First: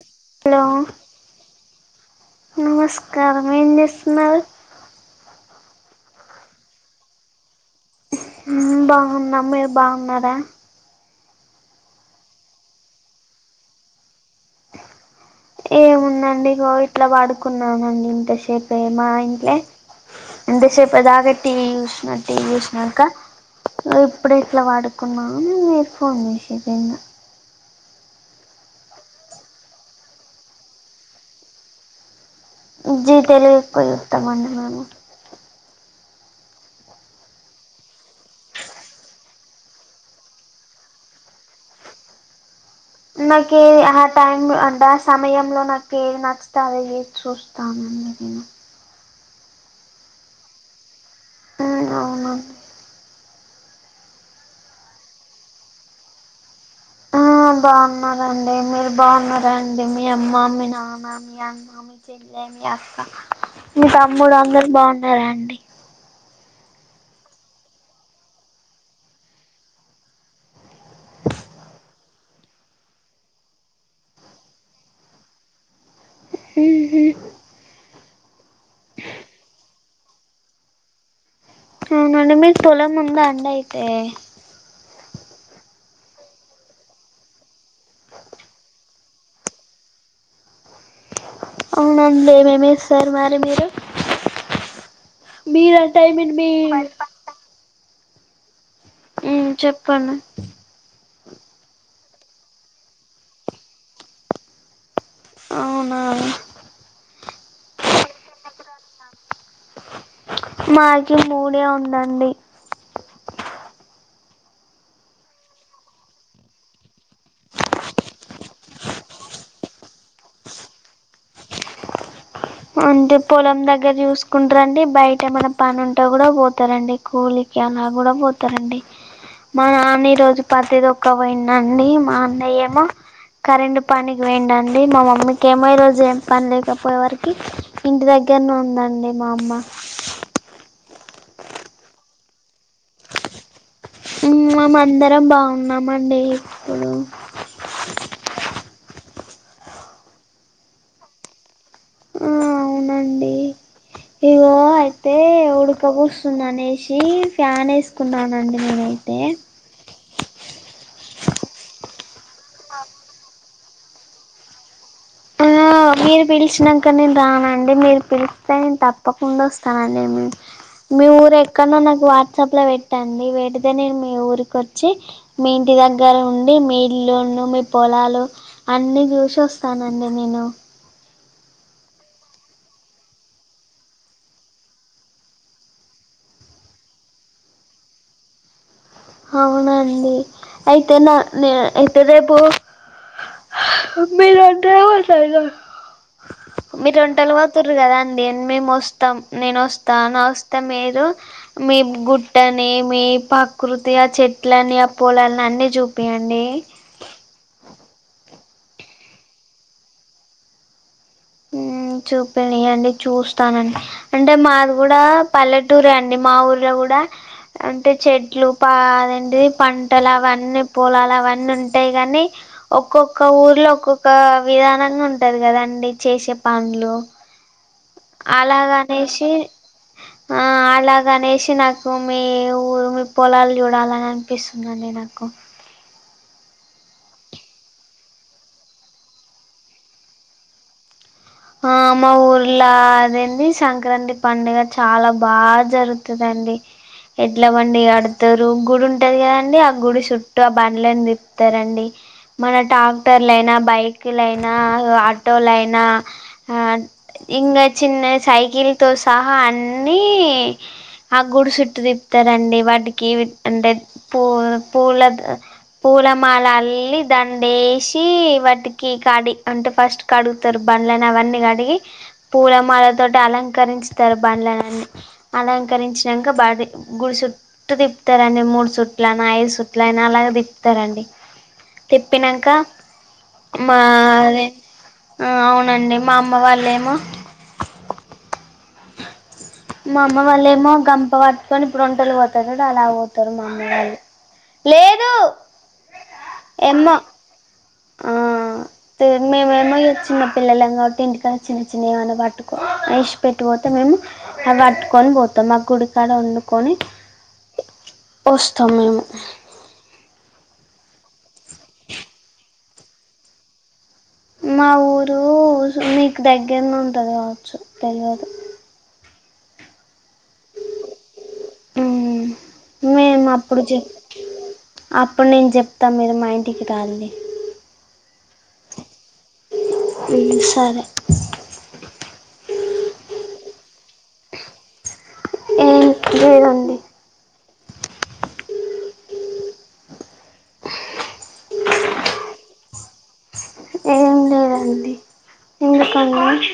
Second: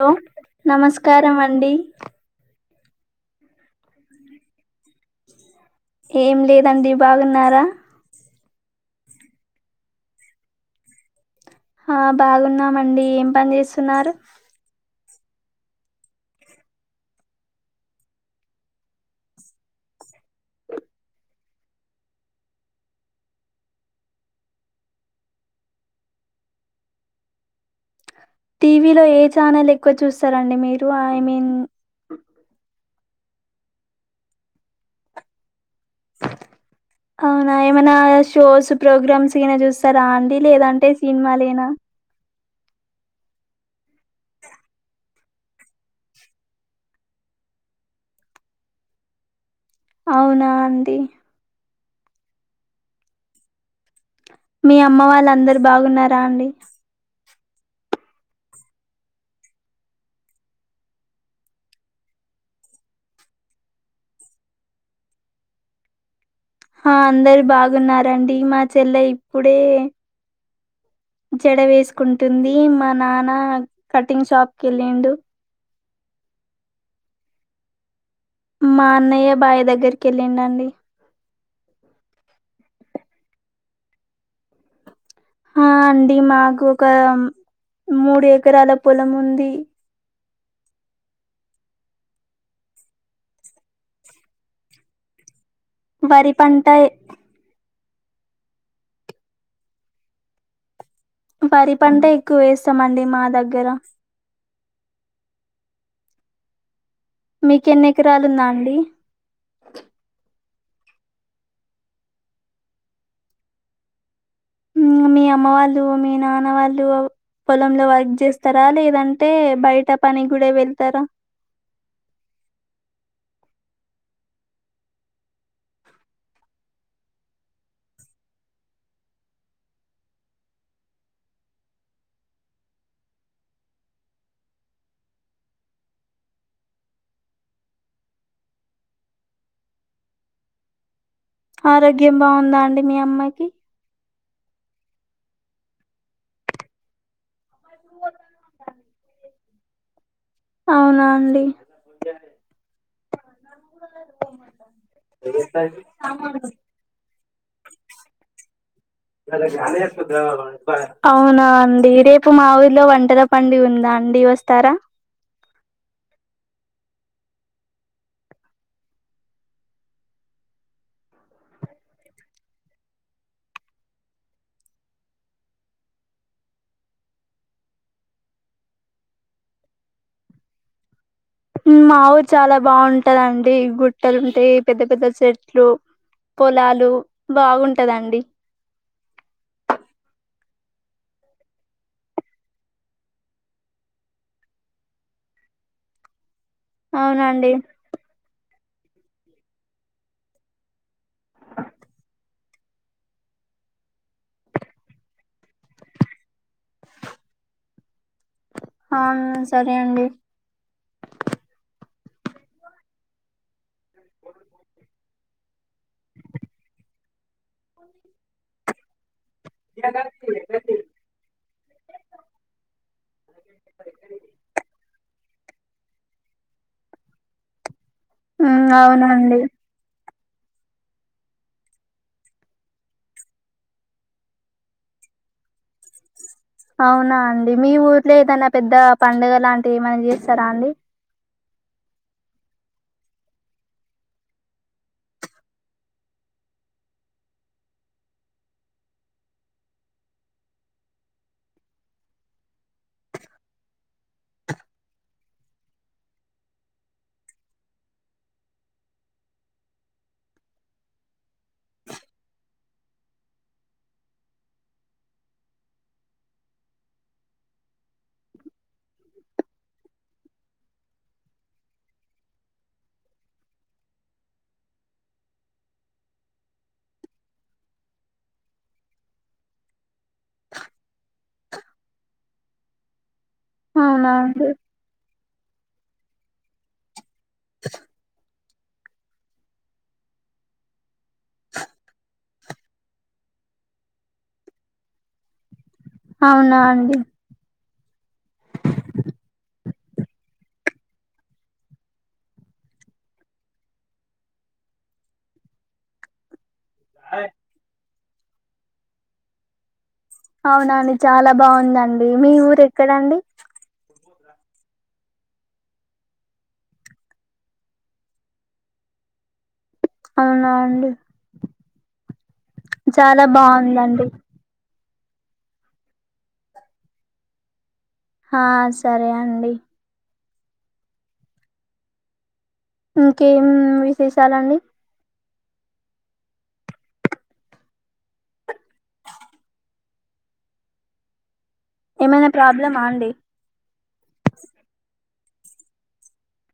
hello నమస్కారం అండి నమస్కారం ఏంచేస్తున్నారు ఏం లేదండి బాగున్నారా హ్మ్ బాగున్నాం మీరు బాగున్నారా ఆ బాగున్నామండి ఏం పని చేస్తున్నారు ఏముందండి ఇగో ఇట్లా పోడుకున్నానండి ఇంతసేపే మా ఇంట్లే ఇంత సేపుదగా టీ జుస్నా టీ జుస్నాకా ఇప్పుడె ఇట్లా పడుకున్నా నువ్ ఫోన్ చేస్దైనా టీవీలో ఏ ఛానల్ ఎక్కువ చూస్తారండి మీరు ఐ మీన్ జీ తెలుగు ఎక్కువజుతమండి మేము అవునా ఏమైనా షోస్ ప్రోగ్రామ్స్ ఏనా చూస్తారా అండి లేదంటే సినిమాాలేనా నాకు ఏది ఆ టైమ్లో అంటే ఆ సమయంలో నాకు ఏది నచ్చతే అది చూస్తాను ఊహ్మ్ అవునా అండి ఆ అవును మీ అమ్మ వాళ్ళ అందరు బాగున్నారా అండి ఆ బాగున్నారండి మీరు బాగున్నారండి మీ అమ్మ మీ నాన్న మీ అన్న మీ మీ పిన్ని మీ అక్క మీ తమ్ముడు అందరుూ బాగున్నారండి ఆ అందరు బాగున్నారండి మా చెల్లె ఇప్పుడే జడ వేసుకుంటుంది మా నాన్న కటింగ్ షాప్ కి వెళ్ళిండు హ్మ్ హు మా అన్నయ్య బాయ్ దగ్గరికి వెళ్ళిండు అండి అవునండి మీకు పొలం ఉందా అండీ అయితే ఆ అండి మాకు ఒక మూడు ఎకరాల పొలం ఉంది అవునండి ఏమేమి వేస్తారు మరి మీరు మీర టైం వరి అయింది మ్మే పంట హ్మ్ చెప్పండి వరి పంట ఎక్కువ వేస్తామండి మా దగ్గర అవునా మీక ఎన్ని ఎకరాలు ఉందా అండి మాకి మూడే ఉందండి హ్మ్ మీ అమ్మ వాళ్ళు మీ నాన్న వాళ్ళు పొలంలో వర్క్ చేస్తారా లేదంటే బయట పని కూడా వెళ్తారా అంటే పొలం దగ్గర చూసుకుంటారండి బయట ఏమన్నా పని ఉంటే కూడా పోతారండి కూలికి అలా కూడా పోతారండి మా నాన్న ఈ రోజు పత్తితొక్కేకి పోయిండండి మా అన్నయ్య ఏమో కరెంట్ పనికి పోయిండండి మా మమ్మకి ఏమో రోజు ఏ పని లేకపోయే వరకి ఇంటి దగ్గరనే ఉందండి మా అమ్మ ఆరోగ్యం బాగుందా అండి మీ అమ్మకి హ్మ్ మేం అందరం బాగున్నామండి ఇప్పుడు [unintelligible] అవునా అండి ఆ అవునండి ఇగో అయితే ఉడక పోస్తుంది అనేసి ఫ్యాన్ వేస్ వేసుకున్నానండి నేనయితే [unintelligible] అవునా అండి రేపు మా ఊరిలో వంటల పండుగా ఉందా అండి వస్తారా ఆ మీరు పిలిచినాంకా నేను రానా అండీ మీరు పిలిస్తే నేను తప్పకుండా వస్తానండి మీ ఊరు ఎక్కడనో నాకు వాట్సాప్లో పెట్టండి పెడితే నేను మీ ఊరికి వచ్చి మీ ఇంటి దగ్గర ఉండి మీ ఇల్లును మీ పొలాలు అన్ని చూసి వస్తానండి నేను హ్మ్ మా ఊరు చాలా బాగుంటదండి గుట్టలుంటాయి పెద్ద పెద్ద చెట్లు పొలాలు బాగుంటదండి అవునా అండీ అయితే నా నే అయితే రేపు మీరు వంటలు పోతారు కద మీరు వంటలు అవునండి పోతుర్రు కదా అన్ మేము వస్తాం నేను వస్తా న వస్తే మీరు మీ గుట్టని మీ ప్రకృతి ఆ చెట్లని ఆ పొలాలని అన్నీ చూపియ్యండి ఆ సరే అండి హ్మ్ చూపినీయండీ చూస్తానండి అంటే మాది కూడా పల్లెటూరే అండి మా ఊర్లో కూడా అంటే చెట్లు పా అదేంటీ పంటలు అవన్నీ పొలాలు అవన్నీ ఉంటాయి కానీ ఒక్కొక్క ఊర్లో ఒక్కొక్క విధానంగా ఉంటది కదండి చేసే పన్లు ఉమ్ అలాగ అనేసి అవునండి ఆ అలాగనేసి నాకు మీ ఊరు మీ పొలాలు చూడాలని అనిపిస్తుందండి, నాకు అవునా అండి మీ ఊర్లో ఏదైనా పెద్ద పండుగ లాంటివి ఏమైనా చేస్తారా అండి ఆ మా ఊర్లో అదేండి సంక్రాంతి పండుగ చాలా బాగా జరుగుతదండి, ఎడ్లబండి కాడతారు గుడి ఉంటది కదాండి ఆ గుడి చుట్టూ ఆ బండ్లని తిప్పుతారండి, మళ్ల ట్రాక్టర్లయినా, బైక్లయినా ఆటోలైనా ఆ ఇగా చిన్న సైకిల్ తో సహా అన్ని ఆ గుడి చుట్టు తిప్తారండి వాటికి అంటే పొ పూల పూలమాల అల్లి దండేసి వాటికి కడి అంటే ఫస్ట్ కడుగుతారు, బండ్లలను అవన్నీ కడిగి పూల మాల తోటి అలంకరించుతారు బండ్లనాన్ని అలంకరించినాక బయట గుడి సు చుట్టటు తిప్పుతారండి మూడు చుట్ల అన్ని ఐదు చుట్ల అయినా అలాగా తిపుతారండి తిప్పినాక అవునా మాది, అండి ఆ అవునండి మా అమ్మ వాళ్ళేమో [unintelligible] మా అమ్మ వాళ్ళ ఏమో గంప పటుకొన్ని ఇప్పుడు వంటలు పోత పెద్దడు అలా పోతారు మా అమ్మ వాళ్ళు లేదు అవునా అండీ ఎమ్మో ఆ తే మేము ఏమో ఇగా చిన్న పిల్లల కాబట్టి ఇంటికన్నా చిన్న చిన్న ఏమైనా పట్టుకో ఇశపేటి పోతే మేము, అవి పట్టుకొని పోతాం మా గుడికాడ వండుకొని, ఐ వస్తాం మేము అవునాండి చాలా బాగుందండి మీ ఊరు ఎక్కడండి మా ఊరు సో మీకు దగ్గర ఉంటుంది, కావచ్చు తెలవదు అవునా అండి మ్మ్ చాలా మేము అప్పుడు చెప్ బాగుందండి, అప్పుడు నేను చెప్తా మీరు మా ఇంటికి రాలి ఆ సరే అండి ఉ సరే ఇంకేం విశేషాలండి ఇదేనండి [unintelligible] ఏమైనా ప్రాబ్లమా అండి ఏం లేదండి ఎందుకండి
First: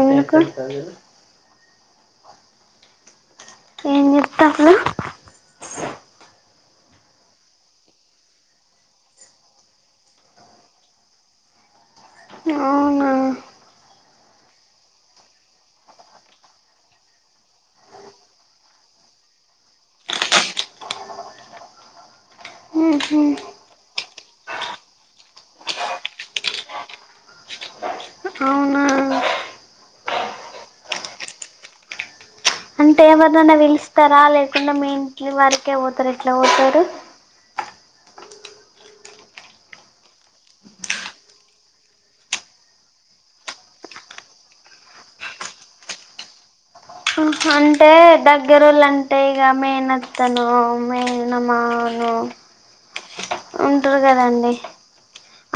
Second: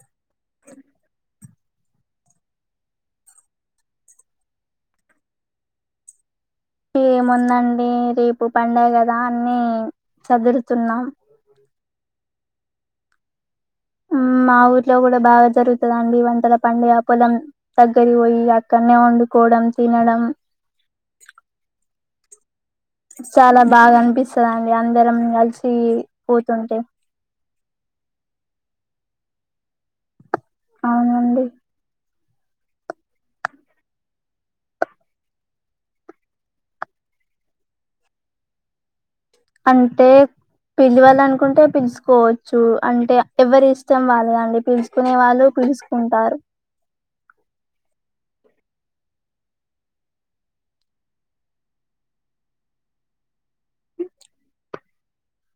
ఎందుకు ఎం చేస్తాళ్ళు ఏముందండి రేపు పండగా కదా అన్ని చదురుతున్నా, అవునా ఉమ్ మా ఊర్లో కూడా బాగా జరుగుతదండి వంటల పండగ పొలం దగ్గరి పోయి అక్కడనే వండుకోవడం తినడం మ్మ్ హ్మ్ చాలా బాగా అనిపిస్తది అండీ అందరం కలిసి పోతుంటే అవునా అవునండి అంటే ఎవరినన్న పిలుస్తారా లేకుండా మీ ఇంటి వరకే పోతారు ఎట్లా పోతారు, అంటే పిలవాలనుకుంటే పిలుచుకోవచ్చు అంటే ఎవరి ఇష్టం వాళ్ళదండి పిలుచుకునే వాళ్ళు పిలుచ ఉంటారు అంటే దగ్గరోళ్ళు అంటే ఇగ మేనత్తలు మేనమామ లు ఉంటారు కదండి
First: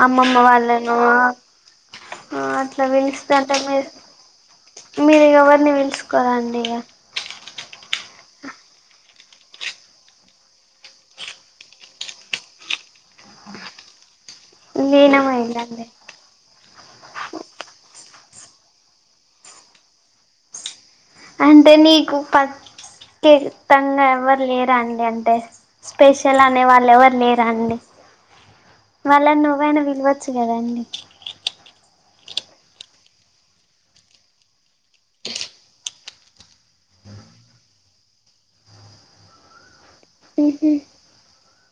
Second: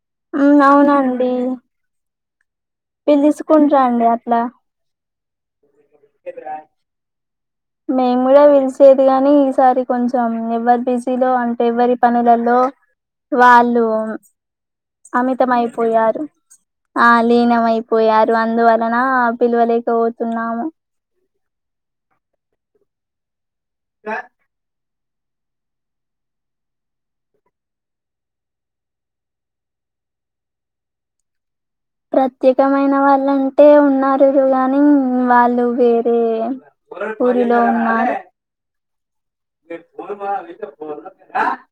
అమ్మమ్మ మ్మ్, వాళ్ళను అవునండి అట్లా పిలుస్తంట పిలుసుకుంటారండి అట్లా మీరు ఎవరిని పిలుసుకోరండి ఇగ మేము కూడా పిలిచేది కాని ఈసారి కొంచెం ఎవ్వరి బిజీలో అంటే ఎవరి పనులలో వాళ్ళు లీనమైలండి అమితమైపోయారు ఆ లీనంమైపోయారు అందువలన పిలువలేకపోతున్నాము అంటే నీకు [unintelligible] ఎవరు లేరా అండి అంటే స్పెషల్ అనే వాళ్ళు ఎవరు లేరా అండి వాళ్ళని నువ్వైనా పిలవచ్చు కదండి ప్రత్యేకమైన వాళ్ళంటే ఉన్నారు గానీ వాళ్ళు వేరే ఊరిలో ఉన్నారు మీ ఫోన్ ఉహు [inaudible]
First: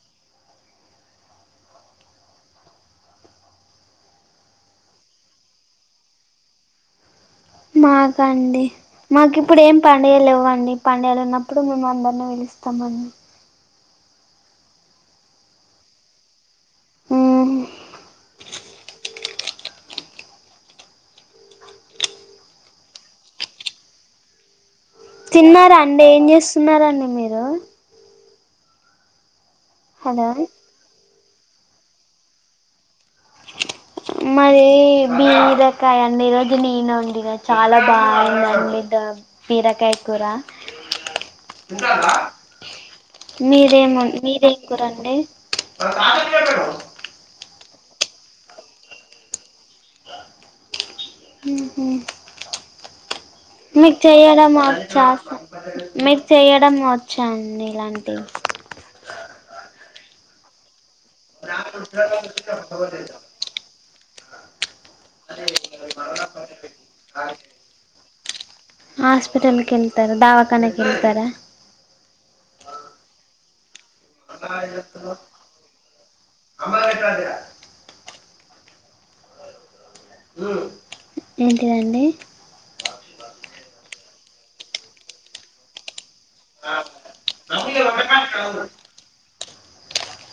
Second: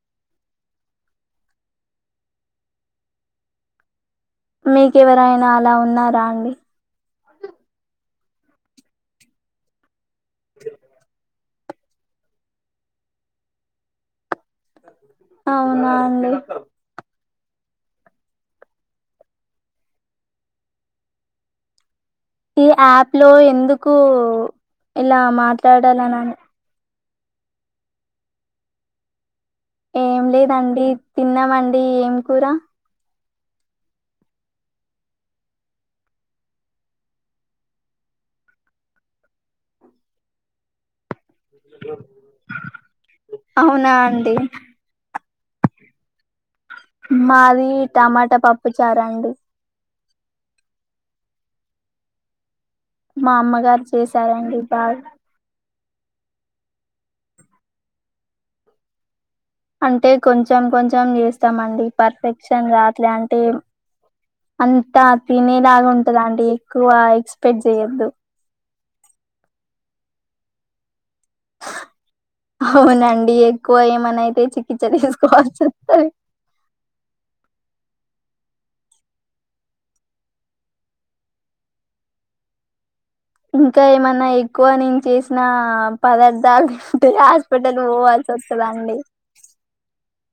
మీకు ఏవరైనా అలా ఉన్నారా అండి మాకా అండి మాకు ఇప్పుడు ఏం పండుగలు లేవండి పండుగలు ఉన్నప్పు ప్పుడు మేము అందరిని పిలుస్తాం ఆన్ అవునా అండి మ్మ్ ఈ యాప్ లో ఎందుకు ఇలా ఏం మాట్లాడాలనని తిన్నార అండి మీరు ఏం హలో లేదండి తిన్నామండి ఏం కూర మాది బీరకాయ అండి ఈరోజు నేను వండినా చాలా బాగుంది అండి బిరకాయ కూర మీరేమీ అవునా వం అండి మీరే కూర అండి మాది టమాటా పప్పు చారు అండి ఊహు మా అమ్మగారు మీకు చెయడం చేశారండి బాగా వచ్చా మీరు చేయడం వచ్చా అండి ఇలాంటివి అంటే కొంచెం కొంచెం చేస్తామండి పర్ఫెక్షన్ రావట్లే అంటే అంతా తినేలాగా ఉంటదండి ఎక్కువ ఎక్స్పెక్ట్ చేయొద్దు హాస్పిటల్ కి వేళ్తారా దావాఖనాకు వెళ్తారా అవునండి ఎక్కువ ఏమన్న అయితే చికిత్స తీసుకోవాల్సి వస్తది [unintelligible] ఏంటిదండి ఇంకా ఏమన్నా ఎక్కువ నేను చేసిన పదార్ ర్థాలు తింటే హాస్పిటల్ పోవాల్సి వస్తది అండి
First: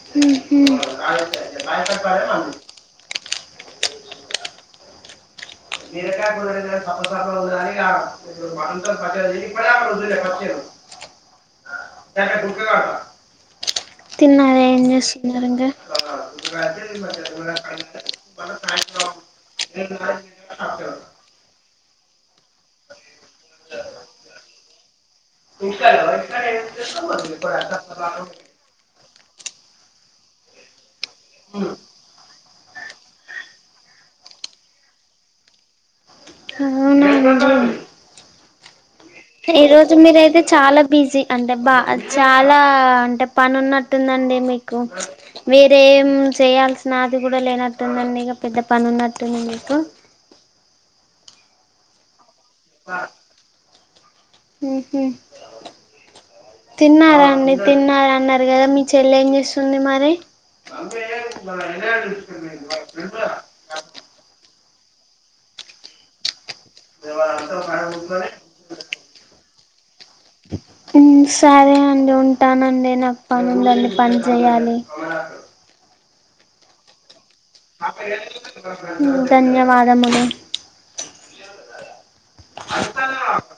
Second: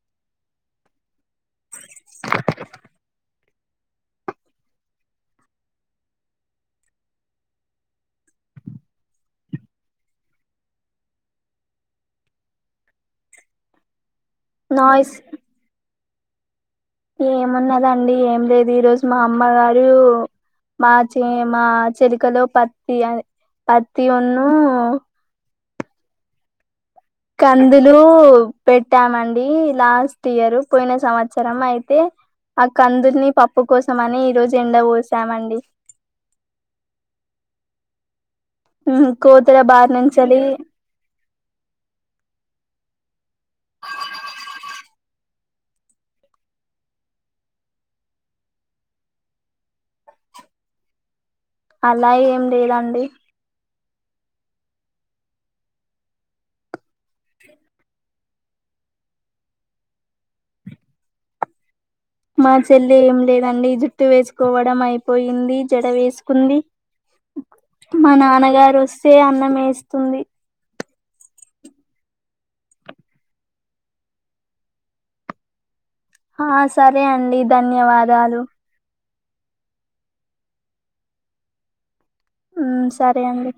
ఉహు బీరకాయ కూర తింటే సప్ప సప్పగా ఉందని ఇగ [unintelligible] తిన్నార ఏం నాయిస్ చేస్తున్నారు ఇంగ ఏమున్నదండి ఏం లేదు ఈరోజు మా అమ్మగారు మా చే మా చెలికలో పత్తి అ పత్తి ఒన్ను ఇ ఇ కందులు [unintelligible] పెట్టామండి లాస్ట్ ఇయర్ పోయిన సంవత్సరం అయితే ఆ కందుల్ని పప్పు కోసం అని ఈ రోజు ఎండకి పోసామండి అవునా అండి కో ఈ రోజు మీరయితే చాలా బిజీ అంటే బా చాలా అంటే పని ఉన్నట్టుందండి మీకు వేరేం చేయాల్సిన అది కూడా లేనట్టుందండి ఇక పెద్ద పని ఉన్నట్టుంది మీకు అలా ఏం లేదండి ఊహు తిన్నారా అండి తిన్నార అన్నారు కదా మీ చెల్లె ఏం చేస్తుంది మరి [unintelligible] మా చెల్లి ఏం లేదండి జుట్టు వేసుకోవడం అయిపోయింది జడ వేసుకుంది మా నాన్నగారు వస్తే అన్నం వేస్తుంది సరే అండి ఉంటానండి నాకు పనుందండి పని చేయాలి ఆ సరే అండి ధన్యవాదాలు మ్ ధన్యవాదములు మ్ సరే అండి